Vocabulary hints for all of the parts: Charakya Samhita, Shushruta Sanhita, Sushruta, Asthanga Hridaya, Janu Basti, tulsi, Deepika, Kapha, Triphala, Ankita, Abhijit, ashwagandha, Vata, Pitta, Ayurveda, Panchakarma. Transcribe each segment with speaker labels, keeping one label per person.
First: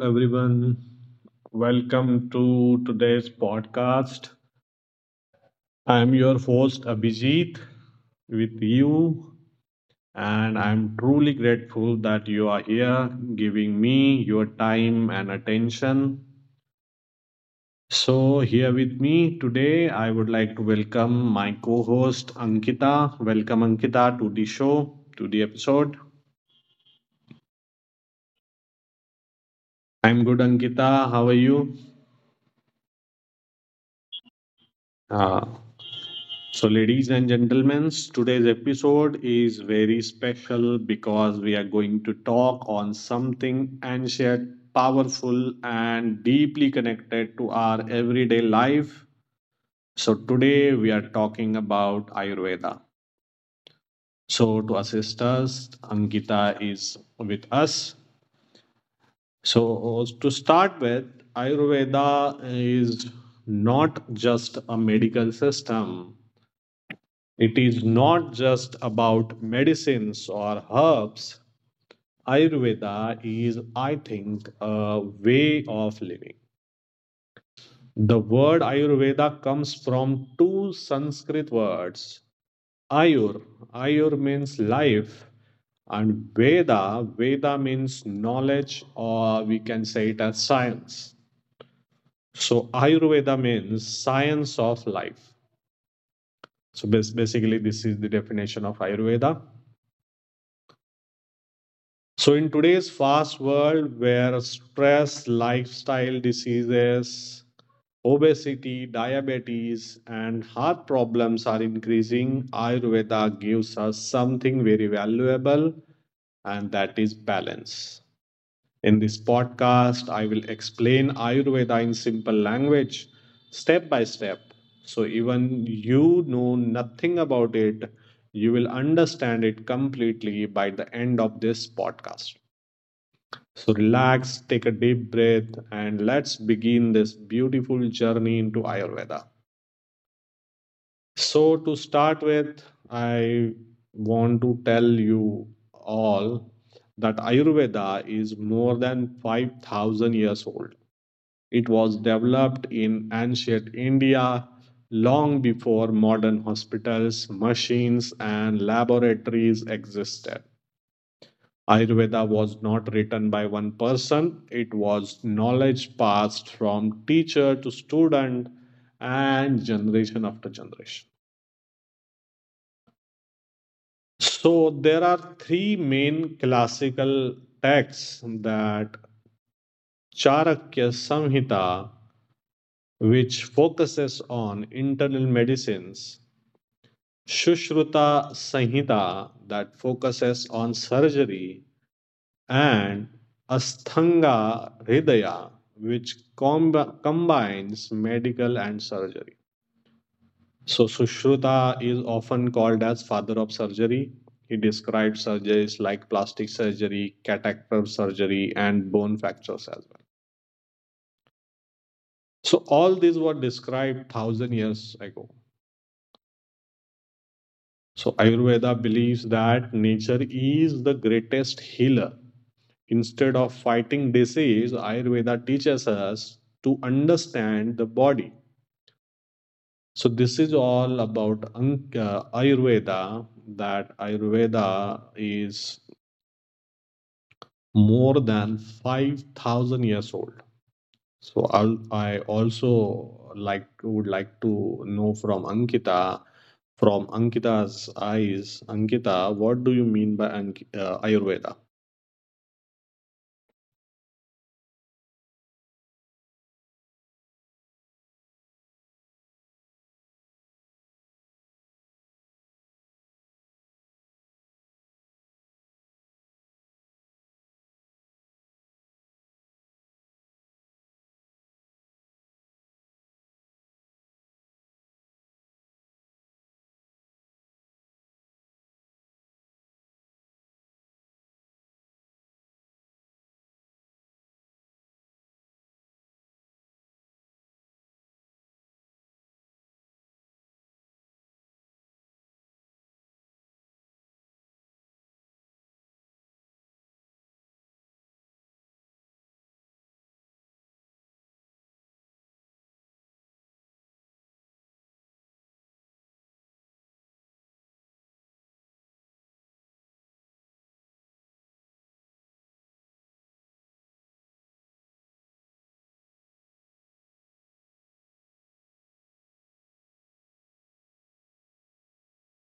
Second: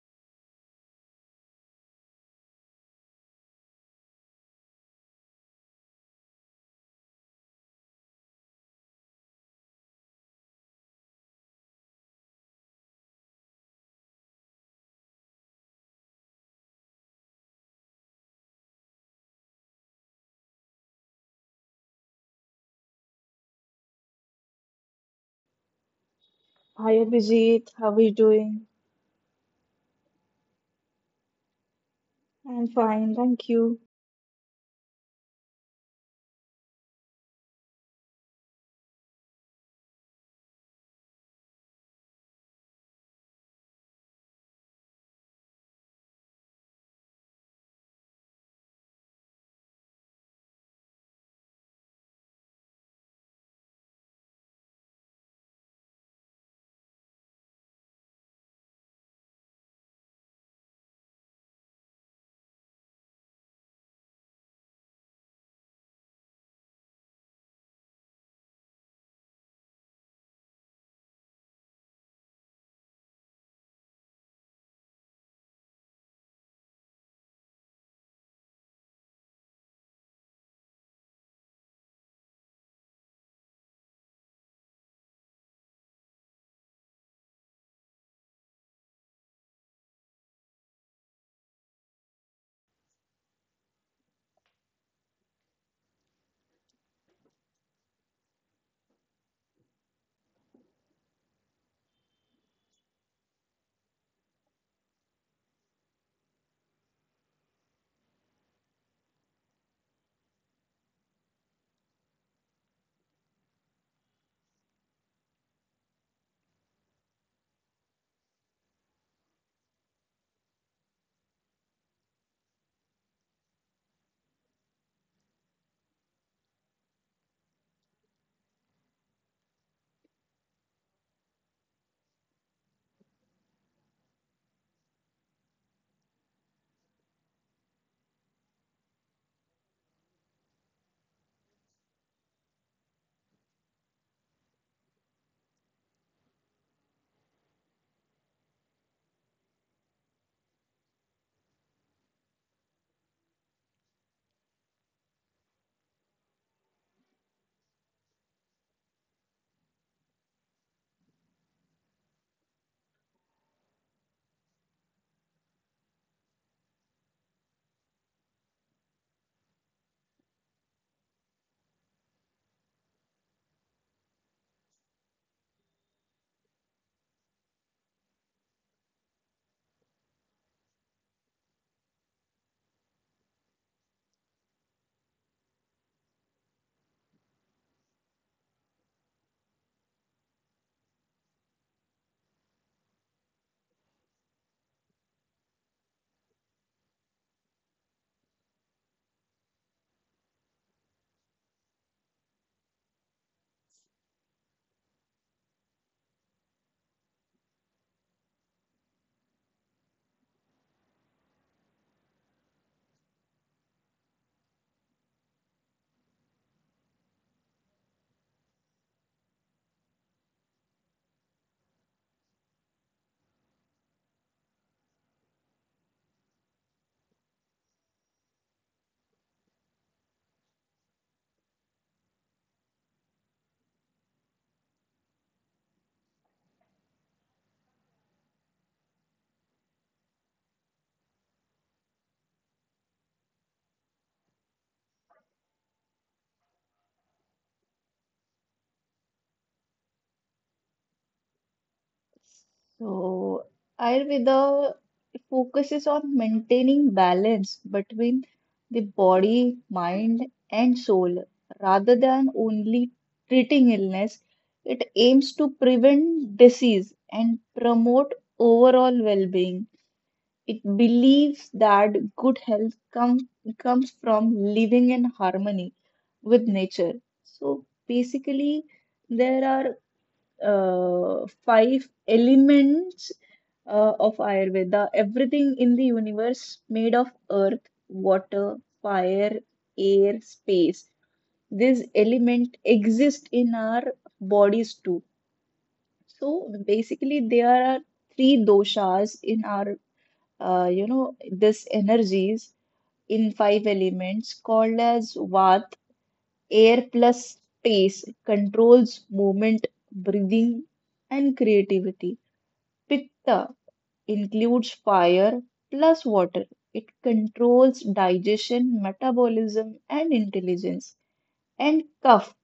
Speaker 1: everyone. Welcome to today's podcast. I'm your host, Abhijit, with you, and I'm truly grateful that you are here giving me your time and attention. So, here with me today, I would like to welcome my co host, Ankita. Welcome, Ankita, to the show, to the episode.
Speaker 2: Hi Abhijit, how are you doing?
Speaker 1: I'm good, Ankita. How are you?
Speaker 2: I'm fine, thank you.
Speaker 1: Ah. So, ladies and gentlemen, today's episode is very special because we are going to talk on something ancient, powerful, and deeply connected to our everyday life. So, today we are talking about Ayurveda. So, to assist us, Ankita is with us. So, to start with, Ayurveda is not just a medical system, it is not just about medicines or herbs. Ayurveda is, I think, a way of living. The word Ayurveda comes from two Sanskrit words. Ayur, Ayur means life, and Veda, Veda means knowledge, or we can say it as science. So Ayurveda means science of life. So basically, this is the definition of Ayurveda. So, in today's fast world where stress, lifestyle diseases, obesity, diabetes, and heart problems are increasing, Ayurveda gives us something very valuable, and that is balance. In this podcast, I will explain Ayurveda in simple language, step by step. So, even you know nothing about it, you will understand it completely by the end of this podcast. So relax, take a deep breath, and let's begin this beautiful journey into Ayurveda. So, to start with, I want to tell you all that Ayurveda is more than 5,000 years old. It was developed in ancient India long before modern hospitals, machines, and laboratories existed. Ayurveda was not written by one person, it was knowledge passed from teacher to student and generation after generation. So, there are three main classical texts that Charakya Samhita, which focuses on internal medicines, Shushruta Sanhita, that focuses on surgery, and Asthanga Hridaya, which combines medical and surgery. So, Sushruta is often called as father of surgery. He described surgeries like plastic surgery, cataract surgery, and bone fractures as well. So, all these were described thousand years ago. So, Ayurveda believes that nature is the greatest healer. Instead of fighting disease, Ayurveda teaches us to understand the body. So, this is all about Ayurveda, that Ayurveda is more than 5,000 years old. So, I also would like to know from Ankita, from Ankita's eyes, Ankita, what do you mean by Ayurveda?
Speaker 2: So, Ayurveda focuses on maintaining balance between the body, mind, and soul. Rather than only treating illness, it aims to prevent disease and promote overall well-being. It believes that comes from living in harmony with nature. So basically, there are five elements of Ayurveda. Everything in the universe made of earth, water, fire, air, space. These element exist in our bodies too. So basically, there are three doshas in our this energies in five elements called as Vata, air plus space controls movement, breathing, and creativity. Pitta includes fire plus water. It controls digestion, metabolism, and intelligence. And Kapha,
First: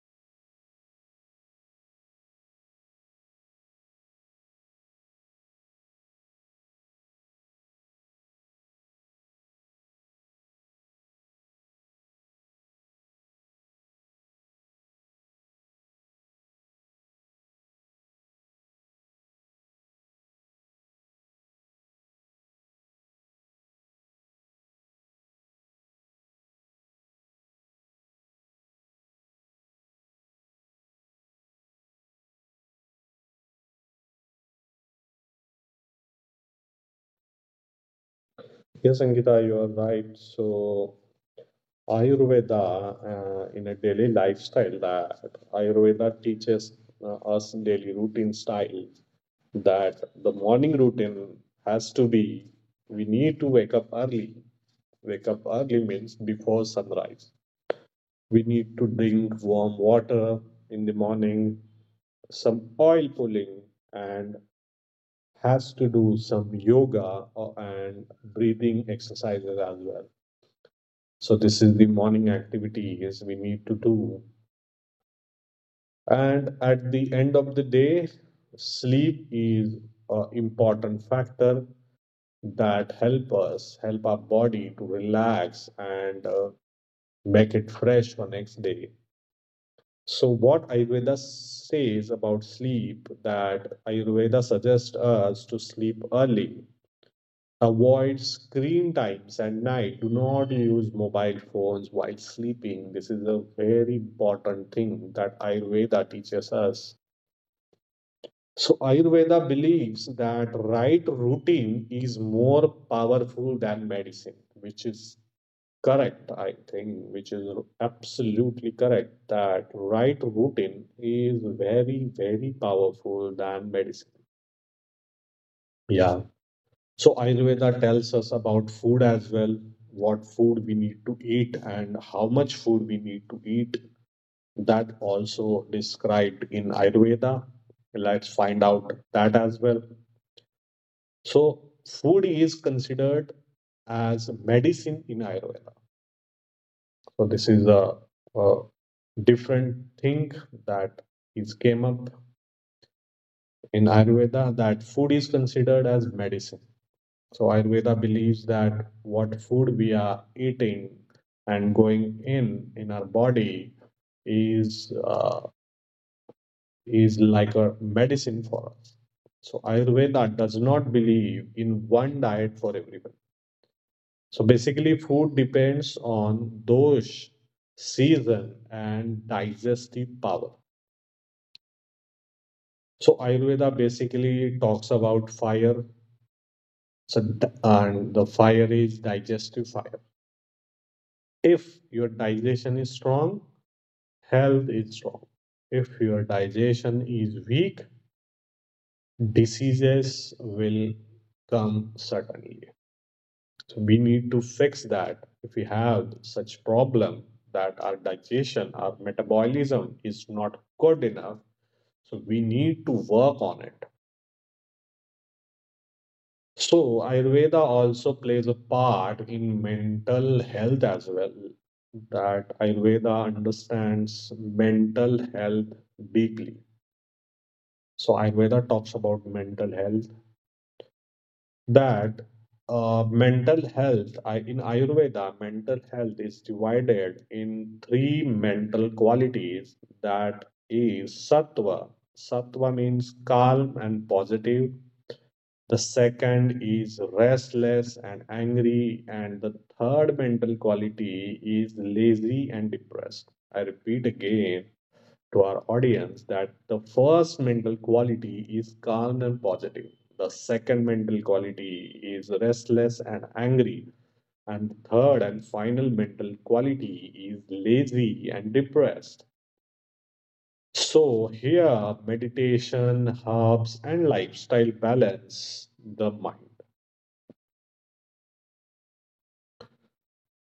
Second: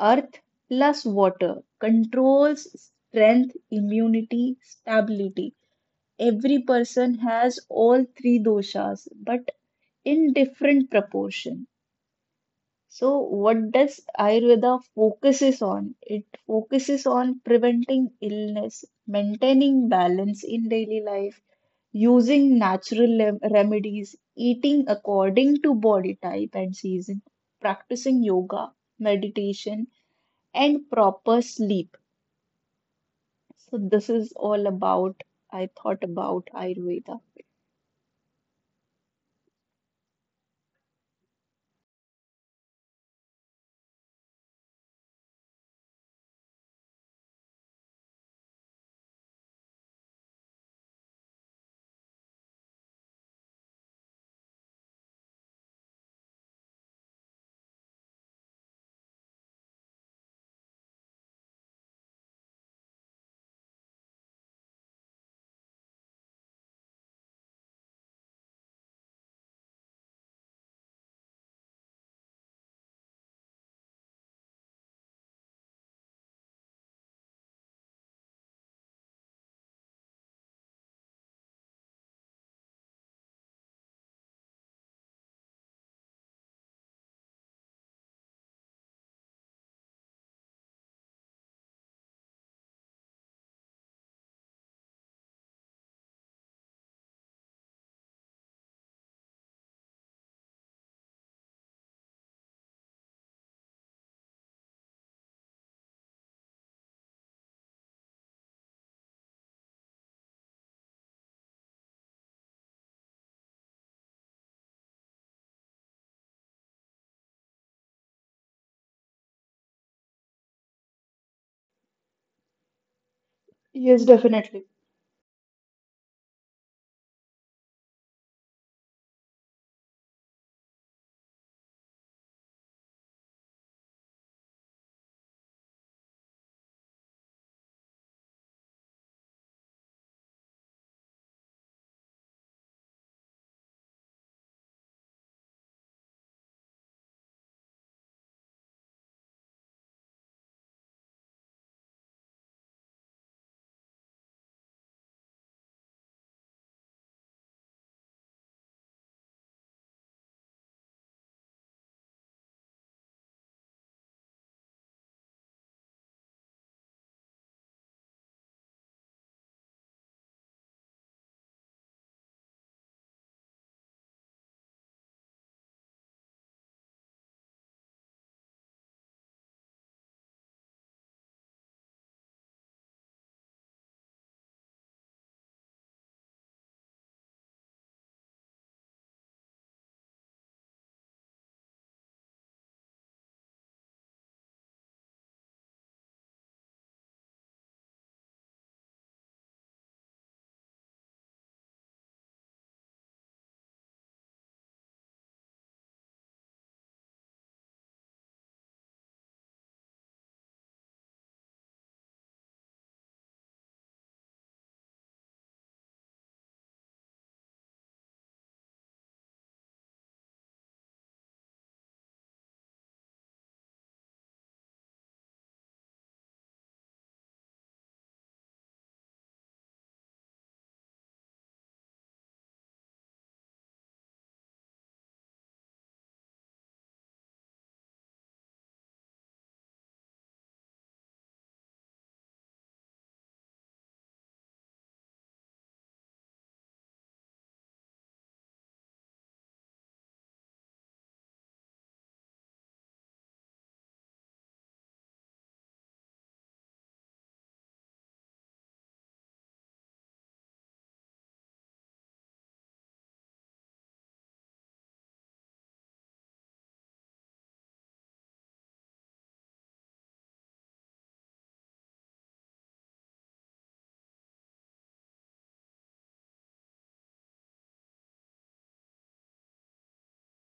Speaker 2: earth plus water, controls strength, immunity, stability. Every person has all three doshas, but in different proportion. So what does Ayurveda focuses on? It focuses on preventing illness, maintaining balance in daily life, using remedies, eating according to body type and season, practicing yoga, meditation, and proper sleep. So this is all about I thought about Ayurveda.
Speaker 1: Yes, Ankita, you are right. So, Ayurveda in a daily lifestyle that Ayurveda teaches us daily routine style that the morning routine has to be we need to wake up early. Wake up early means before sunrise. We need to drink warm water in the morning, some oil pulling, and has to do some yoga and breathing exercises as well. So this is the morning activities we need to do. And at the end of the day, sleep is an important factor that help our body to relax and make it fresh for next day. So what Ayurveda says about sleep that Ayurveda suggests us to sleep early. Avoid screen times at night. Do not use mobile phones while sleeping. This is a very important thing that Ayurveda teaches us. So Ayurveda believes that right routine is more powerful than medicine, which is correct, I think, which is absolutely correct that right routine is very, very powerful than
Speaker 2: Yes,
Speaker 1: medicine.
Speaker 2: definitely.
Speaker 1: Yeah. So Ayurveda tells us about food as well, what food we need to eat and how much food we need to eat. That also described in Ayurveda. Let's find out that as well. So food is considered as medicine in Ayurveda. So this is a different thing that is came up in Ayurveda that food is considered as medicine. So Ayurveda believes that what food we are eating and going in our body is uh, is like a medicine for us. So Ayurveda does not believe in one diet for everyone. So basically, food depends on dosh, season and digestive power. So Ayurveda basically talks about fire. So, and the fire is digestive fire. If your digestion is strong, health is strong. If your digestion is weak, diseases will come suddenly. So we need to fix that. If we have such problem that our digestion, our metabolism is not good enough, so we need to work on it. So Ayurveda also plays a part in mental health as well. That Ayurveda understands mental health deeply. So Ayurveda talks about mental health that in Ayurveda mental health is divided in three mental qualities that is sattva Sattva means calm and positive the second is restless and angry and the third mental quality is lazy and depressed I repeat again to our audience that the first mental quality is calm and positive. The second mental quality is restless and angry. And third and final mental quality is lazy and depressed. So, here meditation helps and lifestyle balance the mind.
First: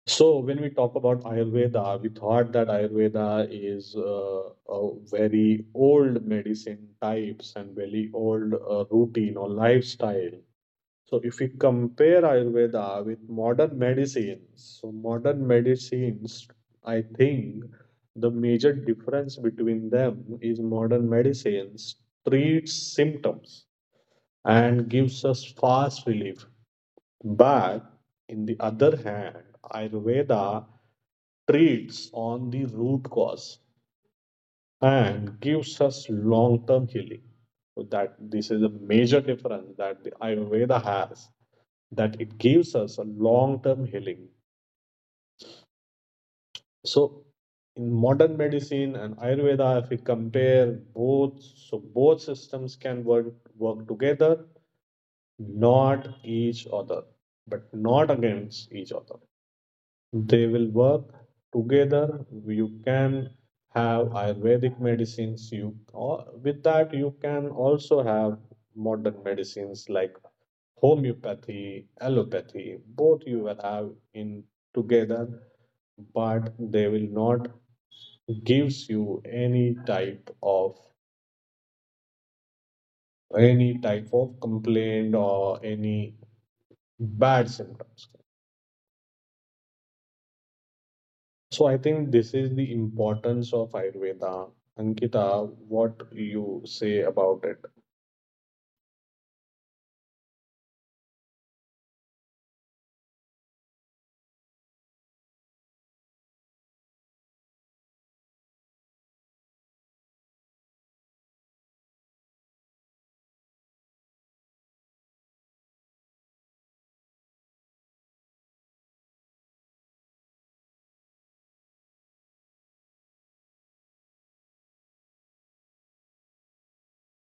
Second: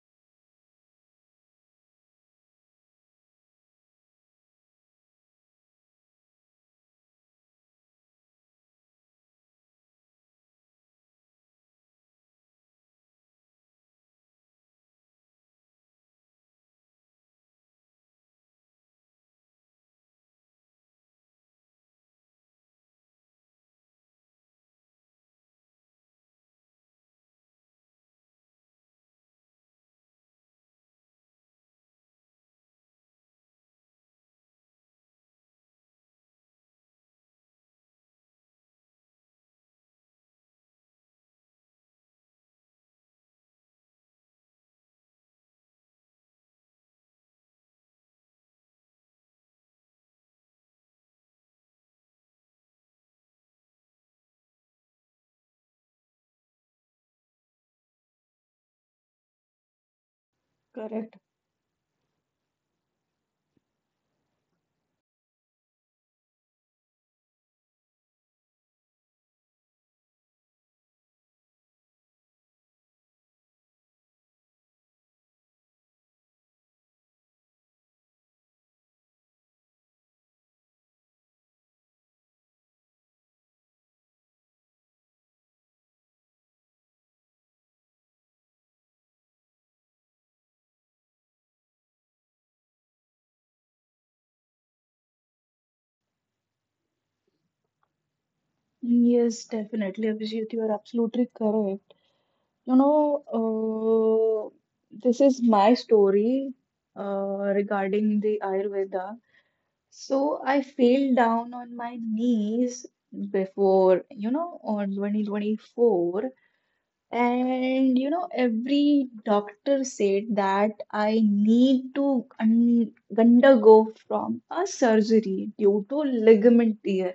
Speaker 1: So when we talk about Ayurveda, we thought that Ayurveda is a very old medicine types and very old routine or lifestyle. So if we compare Ayurveda with modern medicines, so modern medicines, I think the major difference between them is modern medicines treats symptoms and gives us fast relief. But in the other hand, Ayurveda treats on the root cause and gives us long term healing. So that this is a major difference that the Ayurveda has, that it gives us a long term healing. So in modern medicine and Ayurveda, if we compare both, so both systems can work together, not each other, but not against each other. They will work
Speaker 2: Correct.
Speaker 1: together. You can have ayurvedic medicines you or with that you can also have modern medicines like homeopathy, allopathy, both you will have in together, but they will not gives you any type of complaint or any bad symptoms. So I think this is the importance of Ayurveda. Ankita, what you say about it?
Speaker 2: Yes, definitely. Abhijit, you are absolutely correct. You know, this is my story regarding the Ayurveda. So I fell down on my knees before, you know, on 2024. And, you know, every doctor said that I need to un undergo from a surgery due to ligament tear.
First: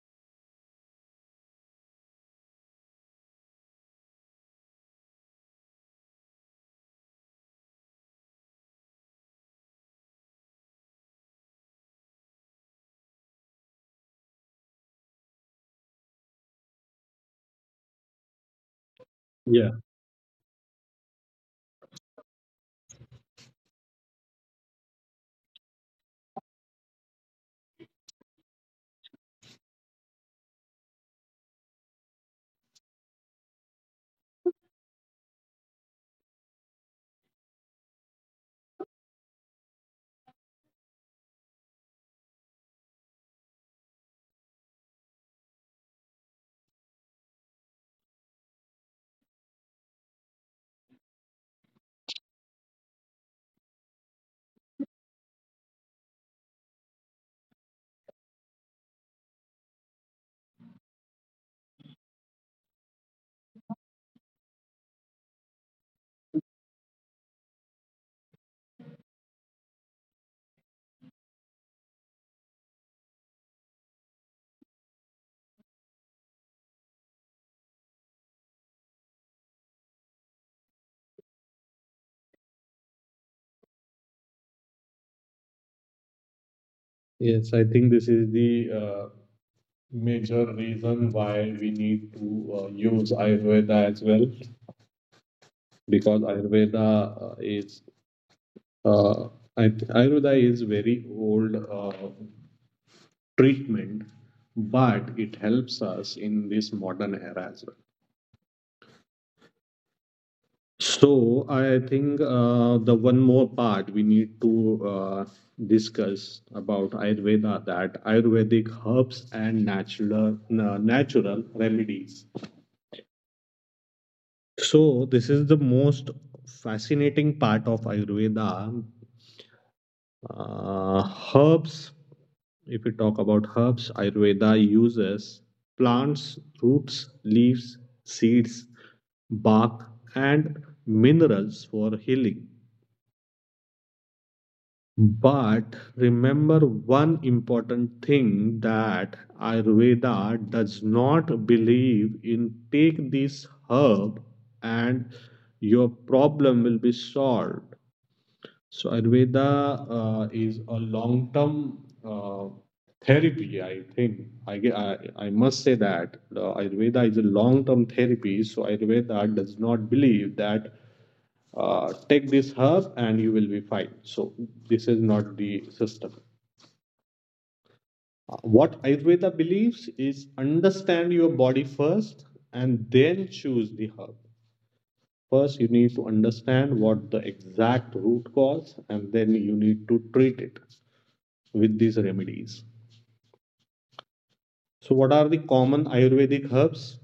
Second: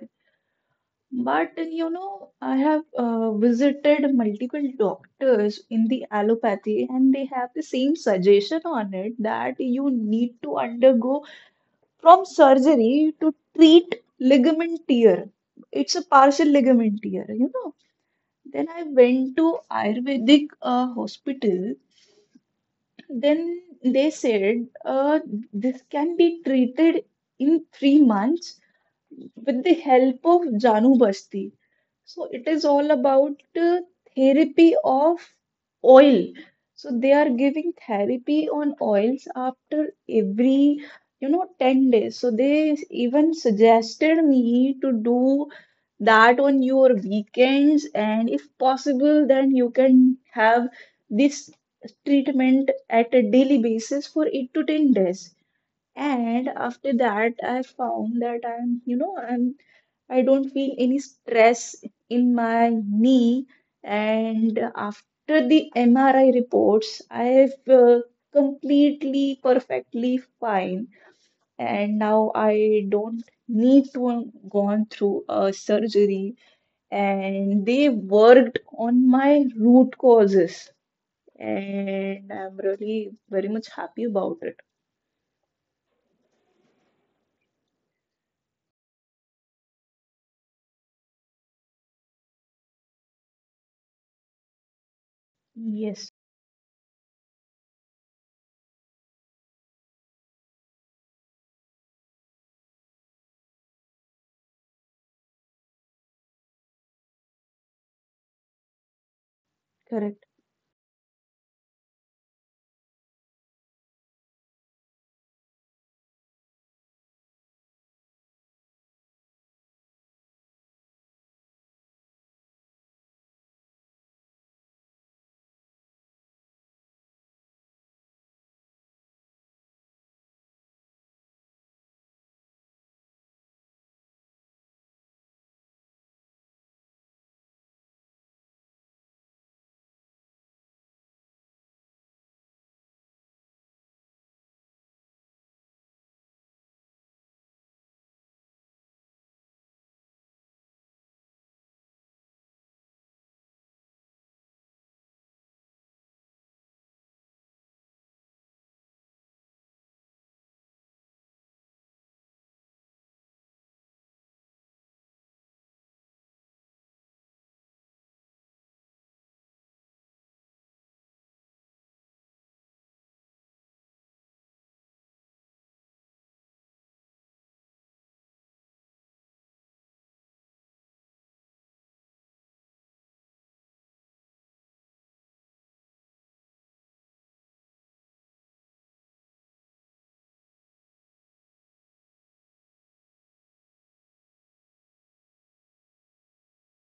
Speaker 2: But you know, I have visited multiple doctors in the allopathy, and they have the same suggestion on it that you need to undergo from surgery to treat ligament tear. It's a partial ligament tear, you know. Then I went to
Speaker 1: Yeah,
Speaker 2: Ayurvedic hospital. Then they said this can be treated in 3 months with the help of Janu Basti. So it is all about uh, therapy of oil. So they are giving therapy on oils after every, you know, 10 days. So they even suggested me to do that on your weekends, and if possible, then you can have this treatment at a daily basis for 8 to 10 days. And after that, I found that I'm, you know, I'm, I don't feel any stress in my knee. And after the MRI reports, I've completely, perfectly fine. And now I don't need to have gone through a surgery. And they worked on my root causes. And I'm really very much happy about it.
Speaker 1: yes, I think this is the major reason why we need to use Ayurveda as well,
Speaker 2: Yes,
Speaker 1: because Ayurveda uh, Ayurveda is very old treatment, but it helps us in this modern era as well.
Speaker 2: correct,
Speaker 1: So I think the one more part we need to discuss about Ayurveda that Ayurvedic herbs and natural natural remedies. So this is the most fascinating part of Ayurveda. Uh, herbs, if we talk about herbs, Ayurveda uses plants, roots, leaves, seeds, bark, and minerals for healing. But remember one important thing that Ayurveda does not believe in take this herb and your problem will be solved. So Ayurveda is a long-term therapy, I think. I must say that the Ayurveda is a long-term therapy. So Ayurveda does not believe that take this herb and you will be fine. So this is not the system. What Ayurveda believes is understand your body first and then choose the herb. First, you need to understand what the exact root cause, and then you need to treat it with these remedies. So, what are the common Ayurvedic herbs?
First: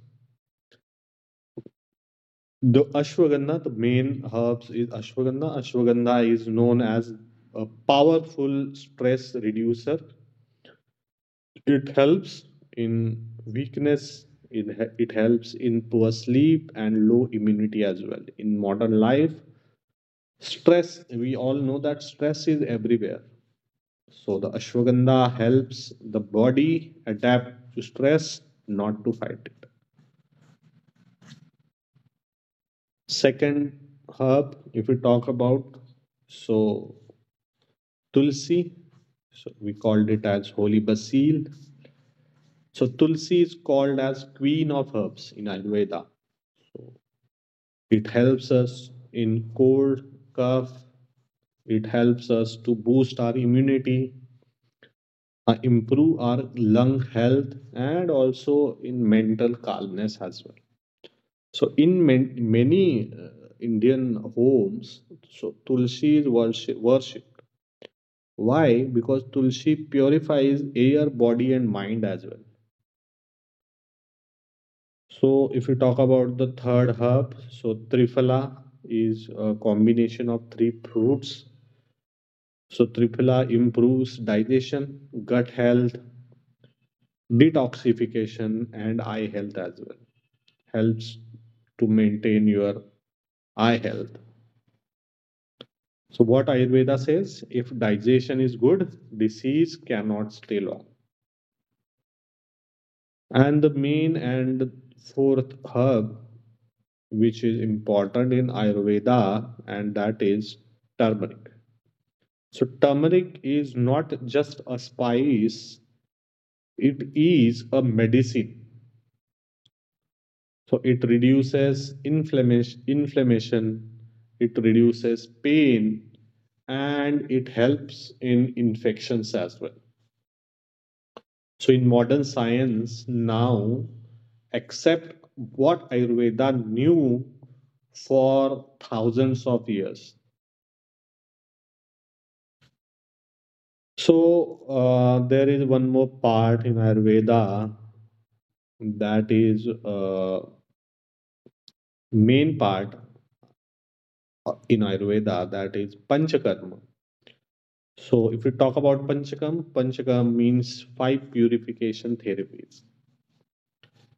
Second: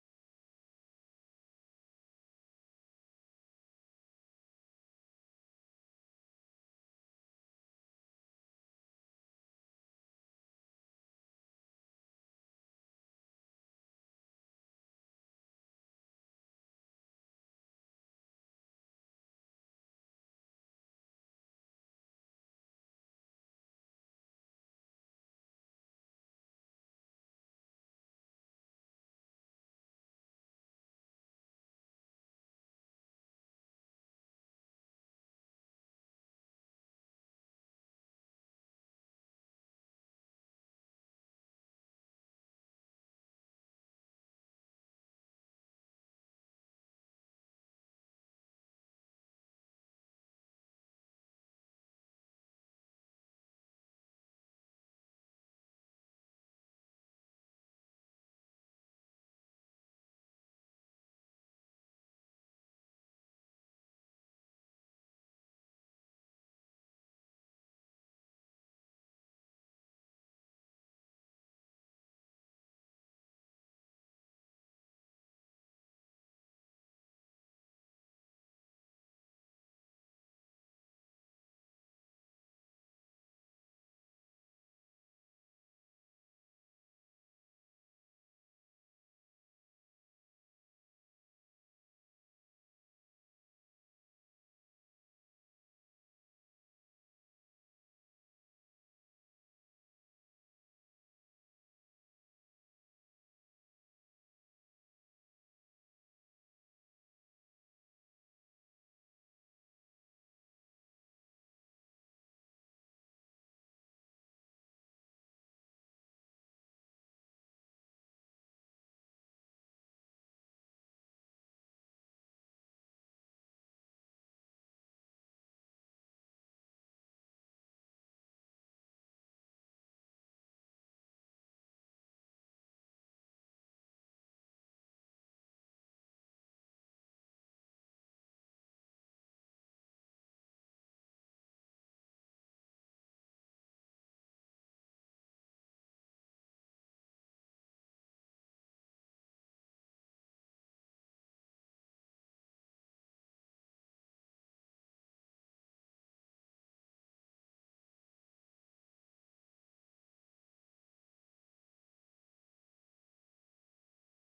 Speaker 1: The ashwagandha, the main herbs is ashwagandha. Ashwagandha is known as a powerful stress reducer. It helps in weakness, it, it helps in poor sleep and low immunity as well. In modern life, stress, we all know that stress is everywhere. So, the ashwagandha helps the body adapt to stress, not to fight it. Second herb, if we talk about, so tulsi, so we called it as holy basil. So tulsi is called as queen of herbs in Ayurveda. It helps us in cold, cough. It helps us to boost our immunity, improve our lung health, and also in mental calmness as well. So in many Indian homes, so tulsi is worshipped. Why? Because Tulsi purifies air, body, and mind as well. So, if you talk about the third herb, so Triphala is a combination of three fruits. So, Triphala improves digestion, gut health, detoxification, and eye health as well. Helps to maintain your eye health. So, what Ayurveda says if digestion is good, disease cannot stay long. And the main and fourth herb, which is important in Ayurveda, and that is turmeric. So, turmeric is not just a spice, it is a medicine. So, it reduces inflammation. It reduces pain, and it helps in infections as well. So, in modern science now, except what Ayurveda knew for thousands of years. So, there is one more part in Ayurveda that is main part in Ayurveda that is Panchakarma. So, if we talk about Panchakarma, Panchakarma means five purification therapies.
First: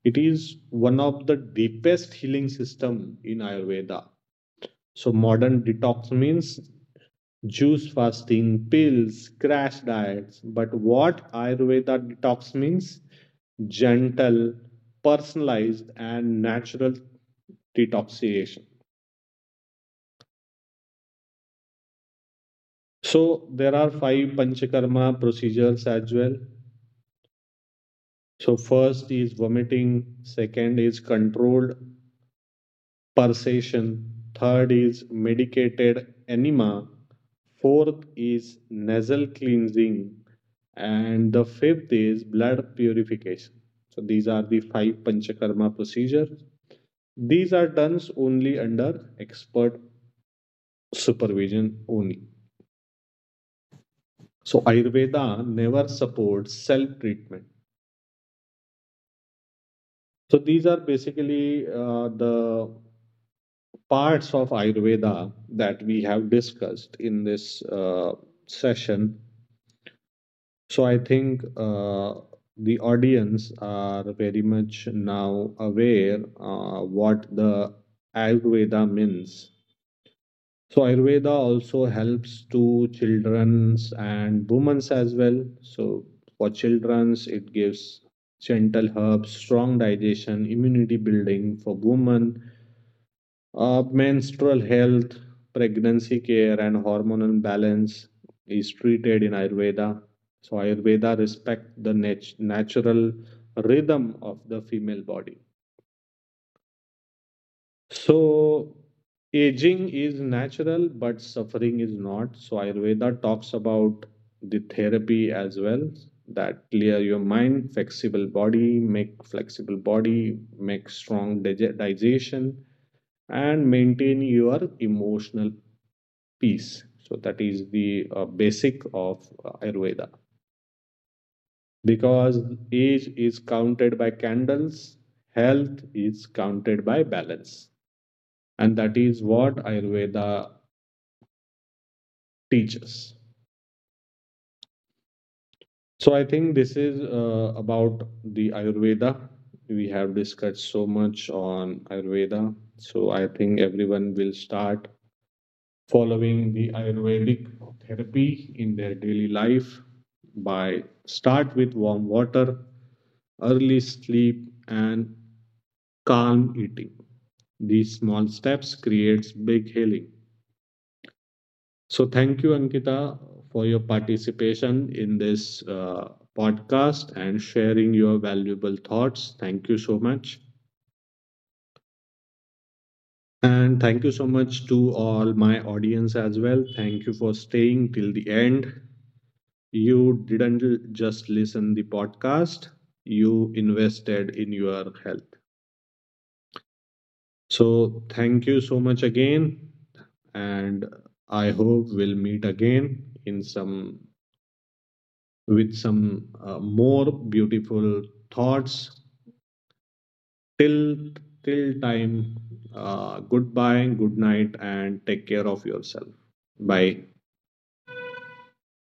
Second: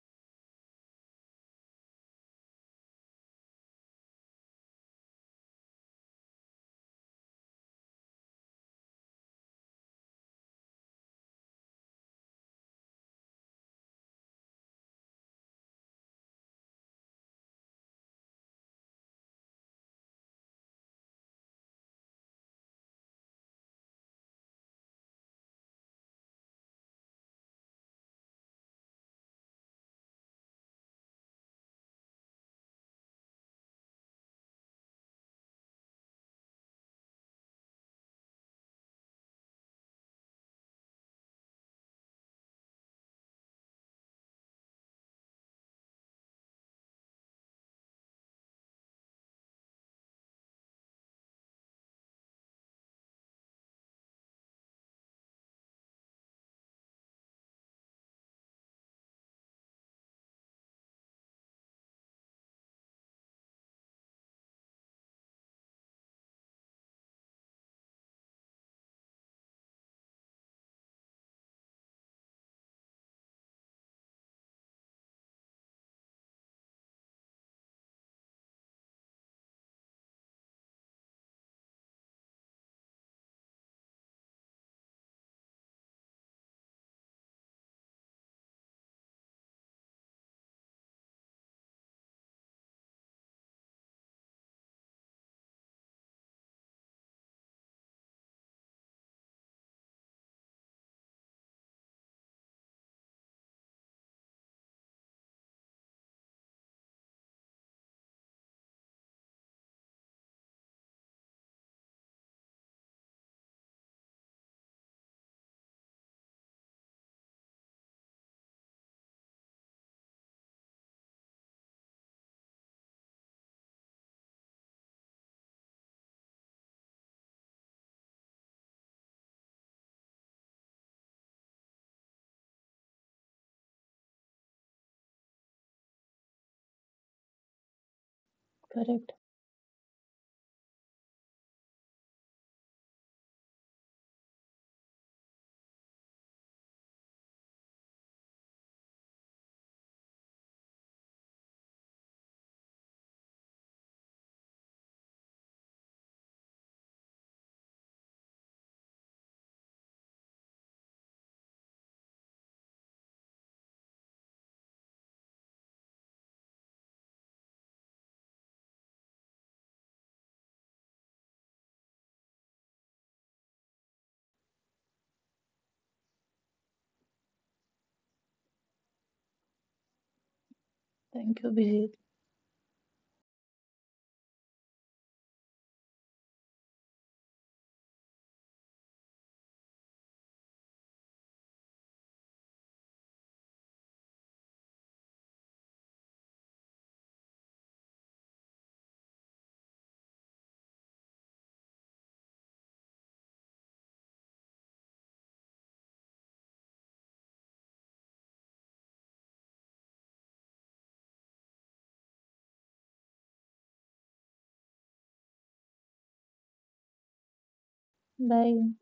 Speaker 1: It is one of the deepest healing system in Ayurveda. So modern detox means juice fasting, pills, crash diets. But what Ayurveda detox means? Gentle, personalized, and natural detoxification. So there are five panchakarma procedures as well. So first is vomiting, second is controlled pulsation. Third is medicated enema. Fourth is nasal cleansing. And the fifth is blood purification. So these are the five Panchakarma procedures. These are done only under expert supervision only. So Ayurveda never supports self treatment. So these are basically the parts of Ayurveda that we have discussed in this session. So I think the audience are very much now aware what the Ayurveda means. So Ayurveda also helps to children's and women's as well. So for children's, it gives gentle herbs, strong digestion, immunity building. For women, menstrual health, pregnancy care, and hormonal balance is treated in Ayurveda. So Ayurveda respect the natural rhythm of the female body. So aging is natural, but suffering is not. So Ayurveda talks about the therapy as well that clear your mind, flexible body, make make strong digestion, and maintain your emotional peace. So that is the basic of Ayurveda. Because age is counted by candles, health is counted by balance. And that
Speaker 2: correct.
Speaker 1: is what Ayurveda teaches. So I think this is about the Ayurveda. We have discussed so much on Ayurveda. So I think everyone will start following the Ayurvedic therapy in their daily life by start with warm water, early sleep, and calm eating. These small steps creates big healing. So thank you, Ankita, for your participation in this podcast and sharing your valuable thoughts. Thank you so much.
Speaker 2: Thank you, Abhijit.
Speaker 1: And thank you so much to all my audience as well. Thank you for staying till the end. You didn't just listen the podcast, you invested in your health. So thank you so much again. And I hope we'll meet again in some with some more beautiful thoughts. Till till time, goodbye, good night, and take care of yourself. Bye.
Speaker 2: Bye.